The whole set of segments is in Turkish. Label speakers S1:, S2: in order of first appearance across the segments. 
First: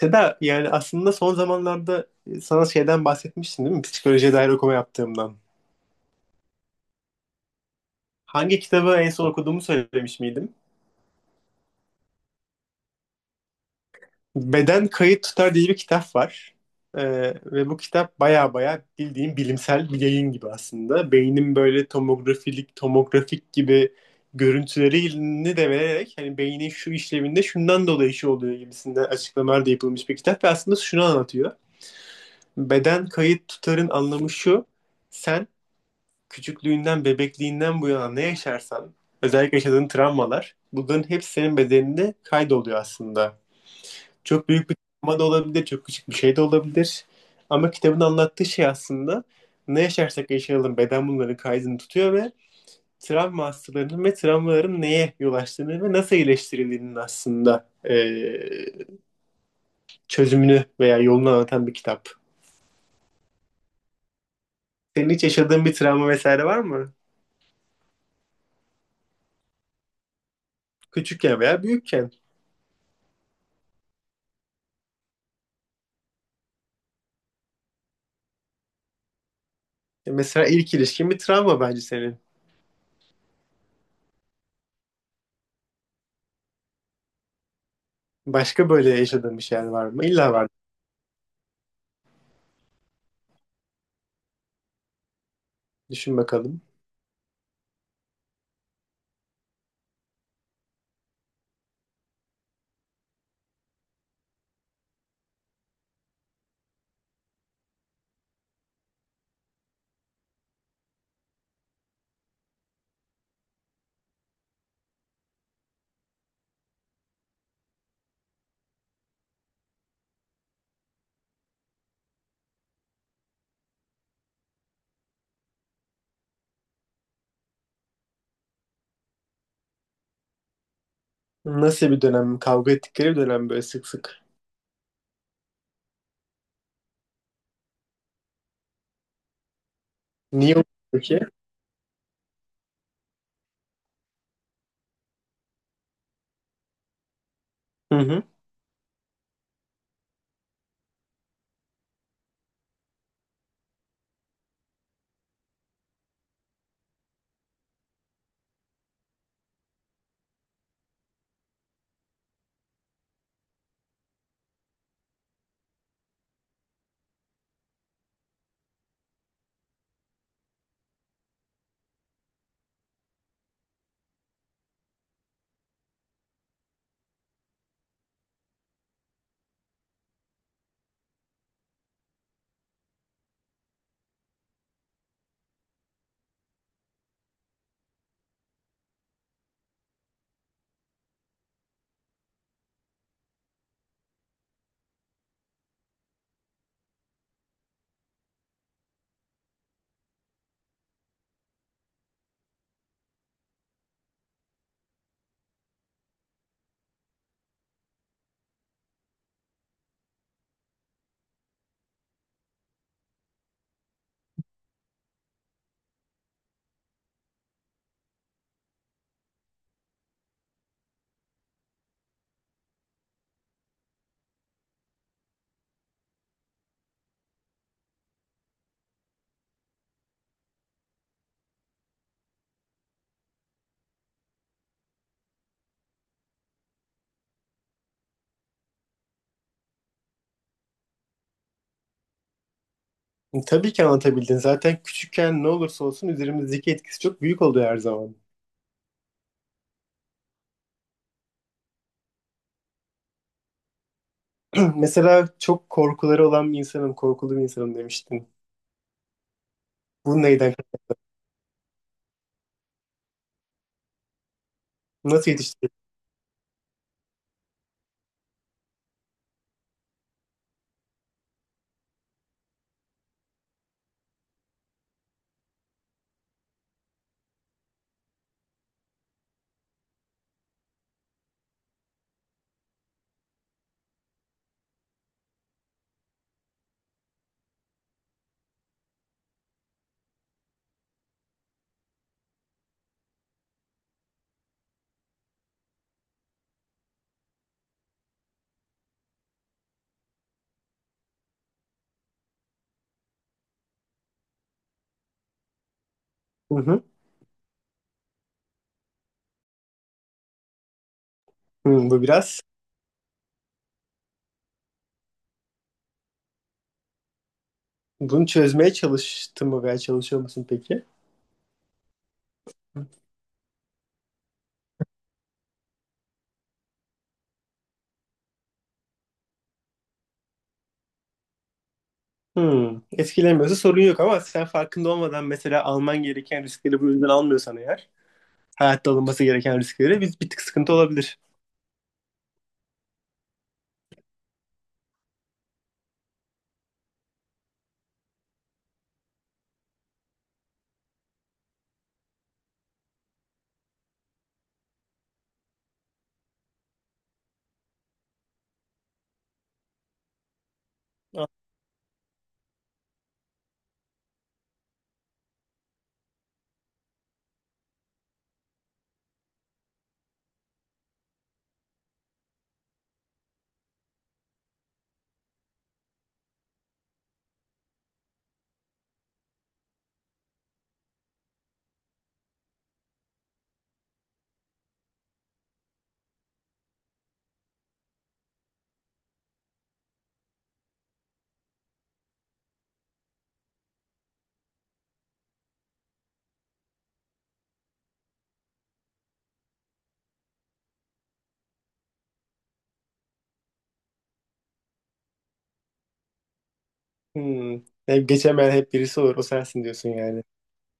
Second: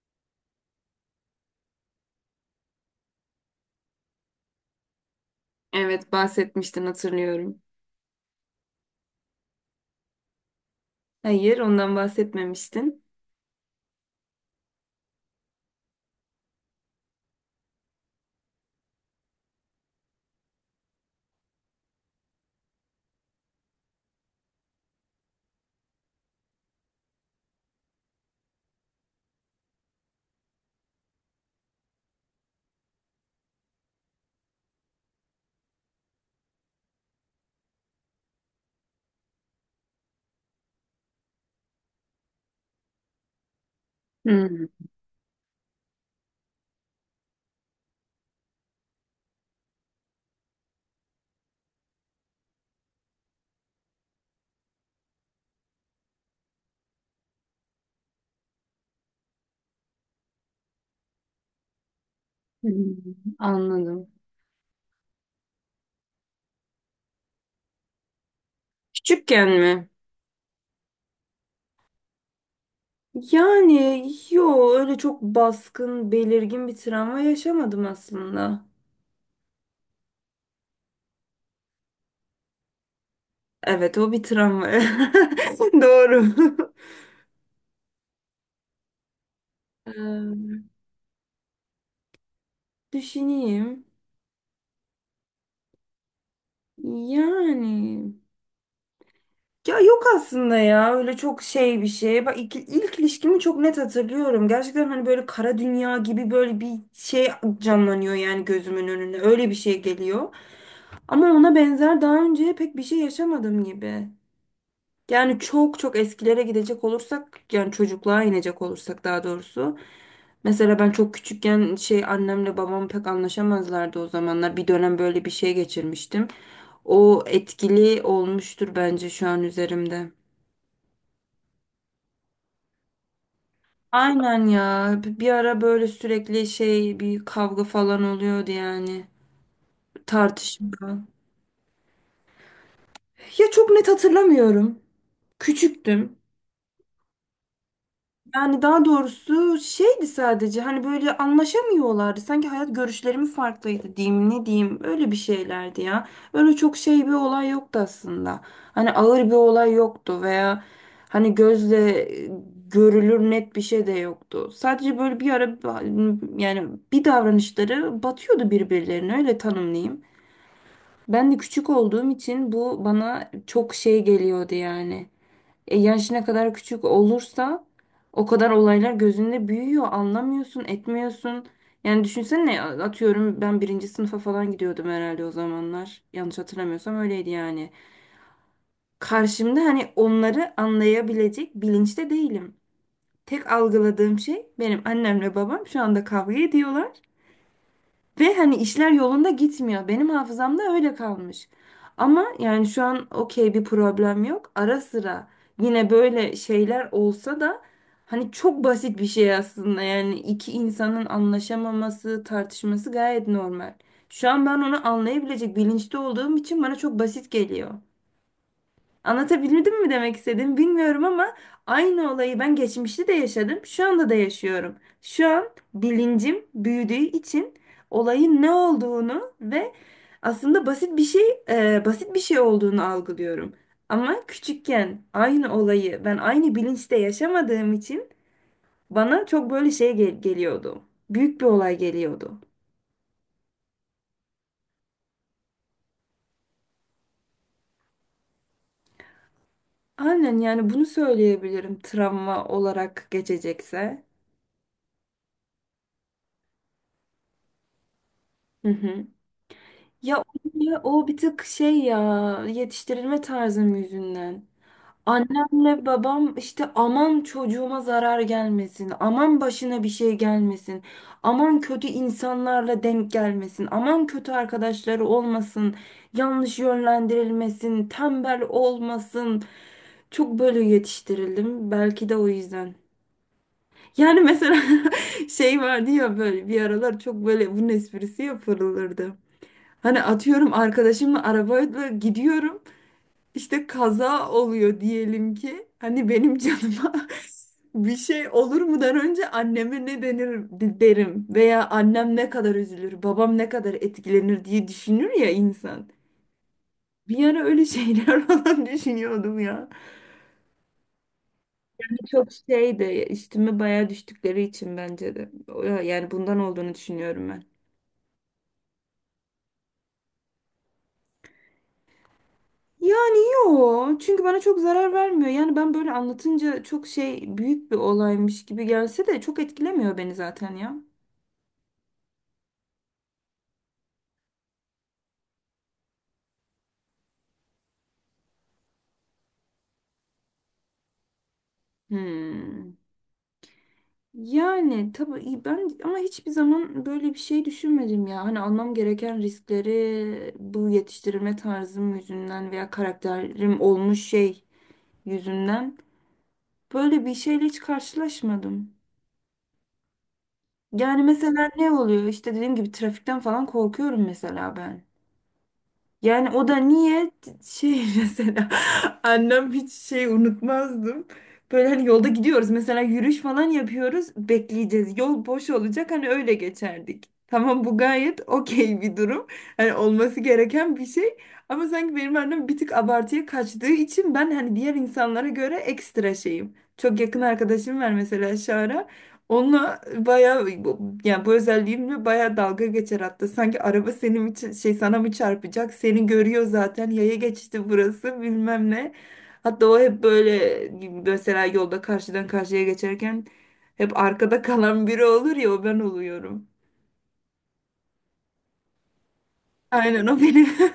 S1: Seda, yani aslında son zamanlarda sana şeyden bahsetmiştim, değil mi? Psikolojiye dair okuma yaptığımdan.
S2: Evet bahsetmiştin, hatırlıyorum.
S1: Hangi kitabı en son okuduğumu söylemiş miydim?
S2: Hayır, ondan bahsetmemiştin.
S1: Beden Kayıt Tutar diye bir kitap var. Ve bu kitap baya baya bildiğim bilimsel bir yayın gibi aslında. Beynin böyle tomografik gibi görüntülerini de vererek hani beynin şu işlevinde şundan dolayı şu oluyor gibisinden açıklamalar da yapılmış bir kitap ve aslında şunu anlatıyor. Beden kayıt tutarın anlamı şu. Sen küçüklüğünden, bebekliğinden bu yana ne yaşarsan, özellikle yaşadığın travmalar, bunların hepsi senin bedeninde kaydoluyor aslında. Çok
S2: Hmm,
S1: büyük bir travma da olabilir, çok küçük bir şey de olabilir. Ama kitabın anlattığı şey aslında ne yaşarsak yaşayalım beden bunların kaydını tutuyor ve travma hastalarının ve travmaların neye yol açtığını ve nasıl iyileştirildiğinin aslında çözümünü veya yolunu anlatan bir kitap.
S2: hmm, anladım.
S1: Senin hiç yaşadığın bir travma vesaire var mı?
S2: Küçükken mi?
S1: Küçükken veya büyükken.
S2: Yani yo, öyle çok baskın, belirgin bir travma yaşamadım aslında.
S1: Mesela ilk ilişkin bir travma bence senin.
S2: Evet, o bir travma. Doğru.
S1: Başka böyle yaşadığın bir şeyler var mı? İlla var.
S2: Ee, düşüneyim.
S1: Düşün bakalım.
S2: Yani Ya yok aslında ya, öyle çok şey bir şey. Bak ilk ilişkimi çok net hatırlıyorum. Gerçekten hani böyle kara dünya gibi böyle bir şey canlanıyor yani gözümün önünde. Öyle bir şey geliyor. Ama ona benzer daha önce pek bir şey yaşamadım gibi. Yani çok çok eskilere gidecek olursak, yani çocukluğa inecek olursak daha doğrusu. Mesela ben çok küçükken şey, annemle babam pek anlaşamazlardı o zamanlar. Bir dönem böyle bir şey geçirmiştim. O etkili olmuştur bence şu an üzerimde.
S1: Nasıl bir dönem? Kavga ettikleri bir dönem böyle sık sık.
S2: Aynen ya. Bir ara böyle sürekli şey, bir kavga falan oluyordu yani.
S1: Niye oldu
S2: Tartışma.
S1: ki?
S2: Ya çok net hatırlamıyorum. Küçüktüm.
S1: Hı hı.
S2: Yani daha doğrusu şeydi, sadece hani böyle anlaşamıyorlardı. Sanki hayat görüşlerimi farklıydı diyeyim, ne diyeyim, öyle bir şeylerdi ya. Öyle çok şey, bir olay yoktu aslında. Hani ağır bir olay yoktu veya hani gözle e, görülür net bir şey de yoktu. Sadece böyle bir ara, yani bir davranışları batıyordu birbirlerine, öyle tanımlayayım. Ben de küçük olduğum için bu bana çok şey geliyordu yani. Yaş ne kadar küçük olursa o kadar olaylar gözünde büyüyor. Anlamıyorsun, etmiyorsun. Yani düşünsene, atıyorum ben birinci sınıfa falan gidiyordum herhalde o zamanlar. Yanlış hatırlamıyorsam öyleydi yani. Karşımda hani onları anlayabilecek bilinçte değilim. Tek algıladığım şey, benim annemle babam şu anda kavga ediyorlar. Ve hani işler yolunda gitmiyor. Benim hafızamda öyle kalmış. Ama yani şu an okey, bir problem yok. Ara sıra yine böyle şeyler olsa da hani çok basit bir şey aslında. Yani iki insanın anlaşamaması, tartışması gayet normal. Şu an ben onu anlayabilecek bilinçte olduğum için bana çok basit geliyor. Anlatabildim mi demek istedim, bilmiyorum ama aynı olayı ben geçmişte de yaşadım, şu anda da yaşıyorum. Şu an bilincim büyüdüğü için olayın ne olduğunu ve aslında basit bir şey, basit bir şey olduğunu algılıyorum. Ama küçükken aynı olayı ben aynı bilinçte yaşamadığım için bana çok böyle şey geliyordu. Büyük bir olay geliyordu.
S1: Tabii ki anlatabildin. Zaten küçükken ne olursa olsun üzerimizdeki etkisi çok büyük oluyor her zaman.
S2: Aynen, yani bunu söyleyebilirim travma olarak geçecekse.
S1: Mesela çok korkuları olan bir insanım, korkulu bir insanım demiştin.
S2: Hı hı. Ya
S1: Bu neyden?
S2: o o bir tık şey ya, yetiştirilme tarzım yüzünden.
S1: Nasıl yetiştirdin?
S2: Annemle babam işte aman çocuğuma zarar gelmesin, aman başına bir şey gelmesin, aman kötü insanlarla denk gelmesin, aman kötü arkadaşları olmasın, yanlış yönlendirilmesin, tembel olmasın. Çok böyle yetiştirildim. Belki de o yüzden. Yani mesela şey vardı ya, böyle bir aralar çok böyle bunun esprisi yapılırdı. Hani atıyorum, arkadaşımla arabayla gidiyorum. İşte kaza oluyor diyelim ki. Hani benim canıma bir şey olur mudan önce anneme ne denir derim, veya annem ne kadar üzülür, babam ne kadar etkilenir diye düşünür ya insan.
S1: Hı hı.
S2: Bir ara öyle şeyler falan düşünüyordum ya.
S1: Hı, bu
S2: Çok
S1: biraz.
S2: şey de üstüme bayağı düştükleri için bence de. O- yani bundan olduğunu düşünüyorum ben.
S1: Bunu çözmeye çalıştın mı veya çalışıyor musun peki?
S2: Yani yok. Çünkü bana çok zarar vermiyor. Yani ben böyle anlatınca çok şey, büyük bir olaymış gibi gelse de çok etkilemiyor beni zaten ya.
S1: Hmm, etkilemiyorsa sorun yok ama sen farkında olmadan mesela alman gereken riskleri bu yüzden almıyorsan eğer hayatta alınması gereken riskleri biz bir tık sıkıntı olabilir.
S2: Hmm. Yani tabii iyi, ben ama hiçbir zaman böyle bir şey düşünmedim ya. Hani almam gereken riskleri bu yetiştirilme tarzım yüzünden veya karakterim olmuş şey yüzünden, böyle bir şeyle hiç karşılaşmadım. Yani mesela ne oluyor? İşte dediğim gibi trafikten falan korkuyorum mesela ben. Yani o da niye şey mesela annem hiç şey unutmazdım. Böyle hani yolda gidiyoruz mesela, yürüyüş falan yapıyoruz, bekleyeceğiz, yol boş olacak, hani öyle geçerdik. Tamam, bu gayet okey bir durum. Hani olması gereken bir şey. Ama sanki benim annem bir tık abartıya kaçtığı için ben hani diğer insanlara göre ekstra şeyim. Çok yakın arkadaşım var mesela, Şara. Onunla bayağı yani bu özelliğimle bayağı dalga geçer hatta. Sanki araba senin için şey, sana mı çarpacak? Seni görüyor zaten. Yaya geçti, burası bilmem ne. Hatta o hep böyle mesela yolda karşıdan karşıya geçerken hep arkada kalan biri olur ya, o ben oluyorum.
S1: Hmm. Hep geçemeyen hep birisi olur. O sensin diyorsun
S2: Aynen,
S1: yani.
S2: o benim.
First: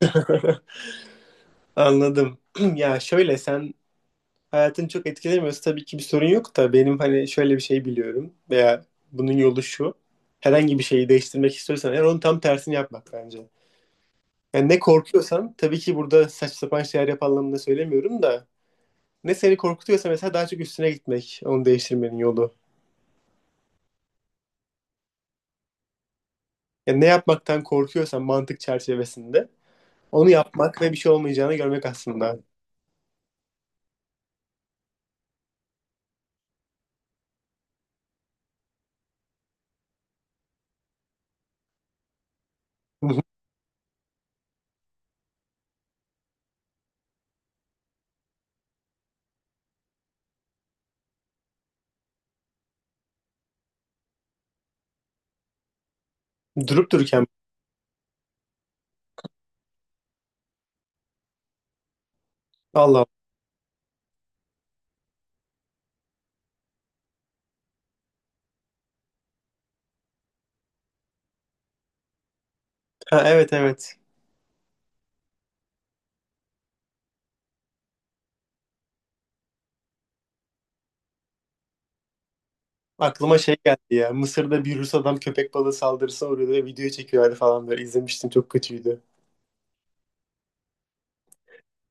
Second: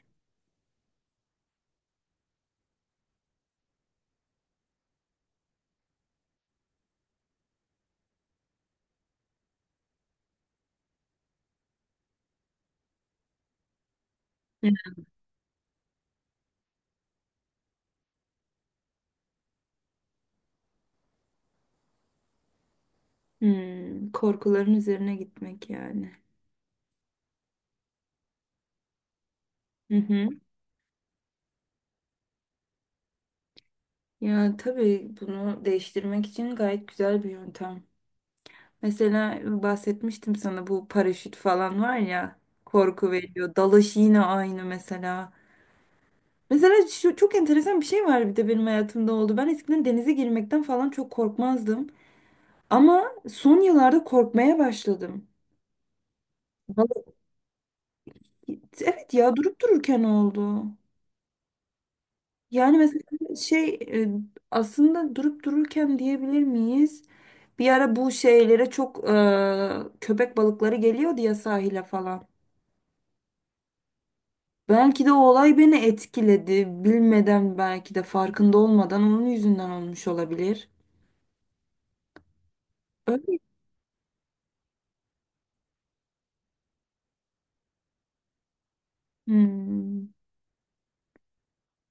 S1: Anladım. Ya şöyle, sen hayatını çok etkilemiyorsa tabii ki bir sorun yok da benim hani şöyle bir şey biliyorum veya bunun yolu şu. Herhangi bir şeyi değiştirmek istiyorsan eğer onun tam tersini yapmak bence. Yani ne korkuyorsan, tabii ki burada saçma sapan şeyler yap anlamında söylemiyorum da ne seni korkutuyorsa mesela daha çok üstüne gitmek onu değiştirmenin yolu.
S2: Hmm, korkuların üzerine gitmek yani.
S1: Yani ne yapmaktan korkuyorsan mantık çerçevesinde
S2: Hı
S1: onu
S2: hı.
S1: yapmak ve bir şey olmayacağını görmek aslında.
S2: Ya tabii bunu değiştirmek için gayet güzel bir yöntem. Mesela bahsetmiştim sana, bu paraşüt falan var ya, korku veriyor. Dalış yine aynı mesela. Mesela şu çok enteresan bir şey var, bir de benim hayatımda oldu. Ben eskiden denize girmekten falan çok korkmazdım. Ama son yıllarda korkmaya başladım.
S1: Durup
S2: Vallahi-
S1: dururken.
S2: evet ya, durup dururken oldu. Yani
S1: Allah
S2: mesela
S1: Allah.
S2: şey, e, aslında durup dururken diyebilir miyiz? Bir ara bu şeylere çok köpek balıkları geliyordu ya sahile falan.
S1: Ha, evet evet.
S2: Belki de o olay beni etkiledi. Bilmeden, belki de farkında olmadan onun yüzünden olmuş olabilir. Öyle.
S1: Aklıma şey geldi ya. Mısır'da bir Rus adam köpek balığı saldırısına uğruyordu ve video çekiyorlardı falan böyle. İzlemiştim, çok kötüydü.
S2: Hmm.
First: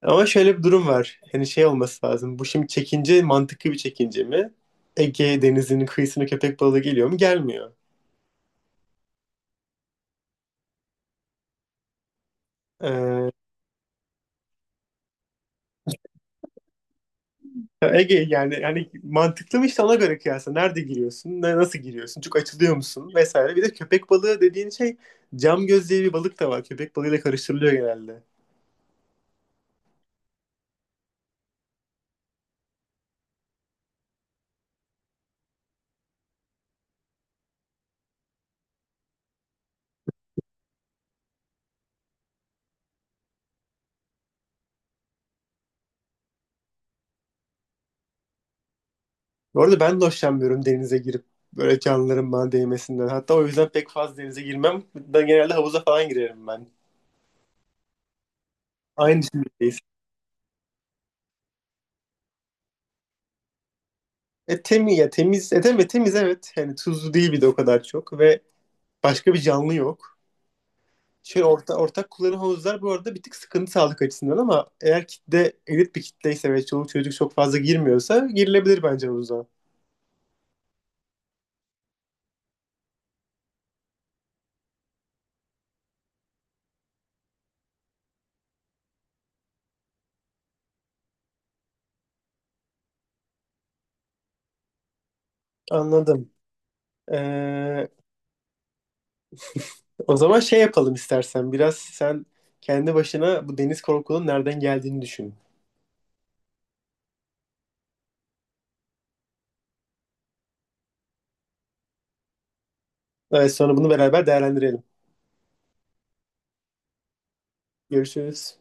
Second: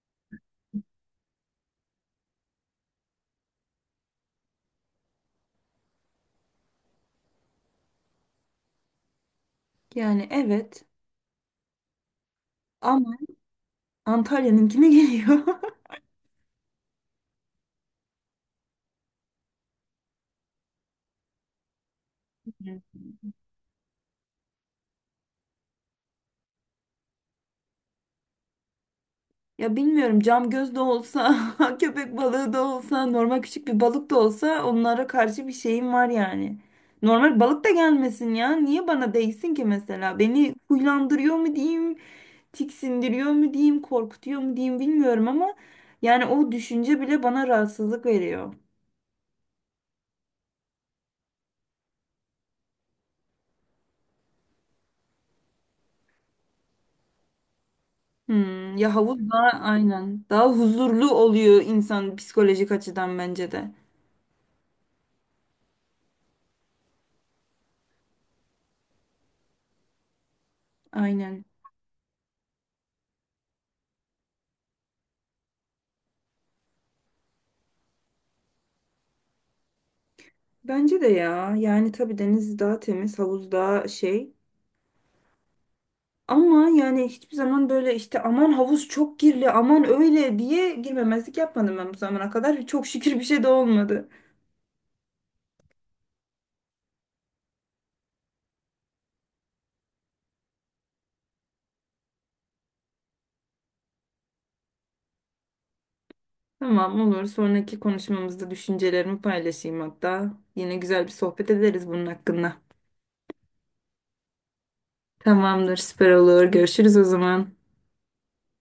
S1: Ama şöyle bir durum var. Hani şey olması lazım. Bu şimdi çekince, mantıklı bir çekince mi? Ege Denizi'nin kıyısına köpek balığı geliyor mu? Gelmiyor.
S2: Yani evet, ama
S1: Ee,
S2: Antalya'nınkine geliyor.
S1: Ya Ege, yani mantıklı mı işte, ona göre kıyasla. Nerede giriyorsun? Nasıl giriyorsun? Çok açılıyor
S2: Hı.
S1: musun? Vesaire. Bir de köpek balığı dediğin şey cam göz diye bir balık da var. Köpek balığıyla karıştırılıyor genelde.
S2: Ya bilmiyorum, cam göz de olsa, köpek balığı da olsa, normal küçük bir balık da olsa, onlara karşı bir şeyim var yani. Normal balık da gelmesin ya. Niye bana değsin ki mesela? Beni huylandırıyor mu diyeyim, tiksindiriyor mu diyeyim, korkutuyor mu diyeyim, bilmiyorum ama yani o düşünce bile bana rahatsızlık veriyor.
S1: Bu arada ben de hoşlanmıyorum denize girip böyle canlıların bana değmesinden. Hatta o yüzden pek fazla denize girmem. Ben genelde havuza falan girerim ben.
S2: Hmm, ya havuz
S1: Aynı
S2: daha
S1: düşüncedeyiz.
S2: aynen, daha huzurlu oluyor insan psikolojik açıdan bence de.
S1: E temiz ya, temiz. E temiz, temiz, evet. Yani tuzlu değil bir de o kadar çok ve başka bir canlı yok. Şey
S2: Aynen.
S1: ortak kullanım havuzlar bu arada bir tık sıkıntı sağlık açısından ama eğer kitle elit bir kitleyse ve çoluk çocuk çok fazla girmiyorsa girilebilir bence havuza.
S2: Bence de ya. Yani tabii deniz daha temiz, havuz daha şey. Ama yani hiçbir zaman böyle işte aman havuz çok kirli, aman öyle diye girmemezlik yapmadım ben bu zamana kadar. Çok şükür bir şey de olmadı.
S1: Anladım. Ee, O zaman şey yapalım istersen, biraz sen kendi başına bu deniz korkunun nereden geldiğini düşün.
S2: Tamam, olur. Sonraki konuşmamızda düşüncelerimi paylaşayım hatta. Yine güzel bir sohbet ederiz bunun hakkında.
S1: Evet, sonra bunu beraber değerlendirelim.
S2: Tamamdır, süper olur. Görüşürüz o zaman.
S1: Görüşürüz.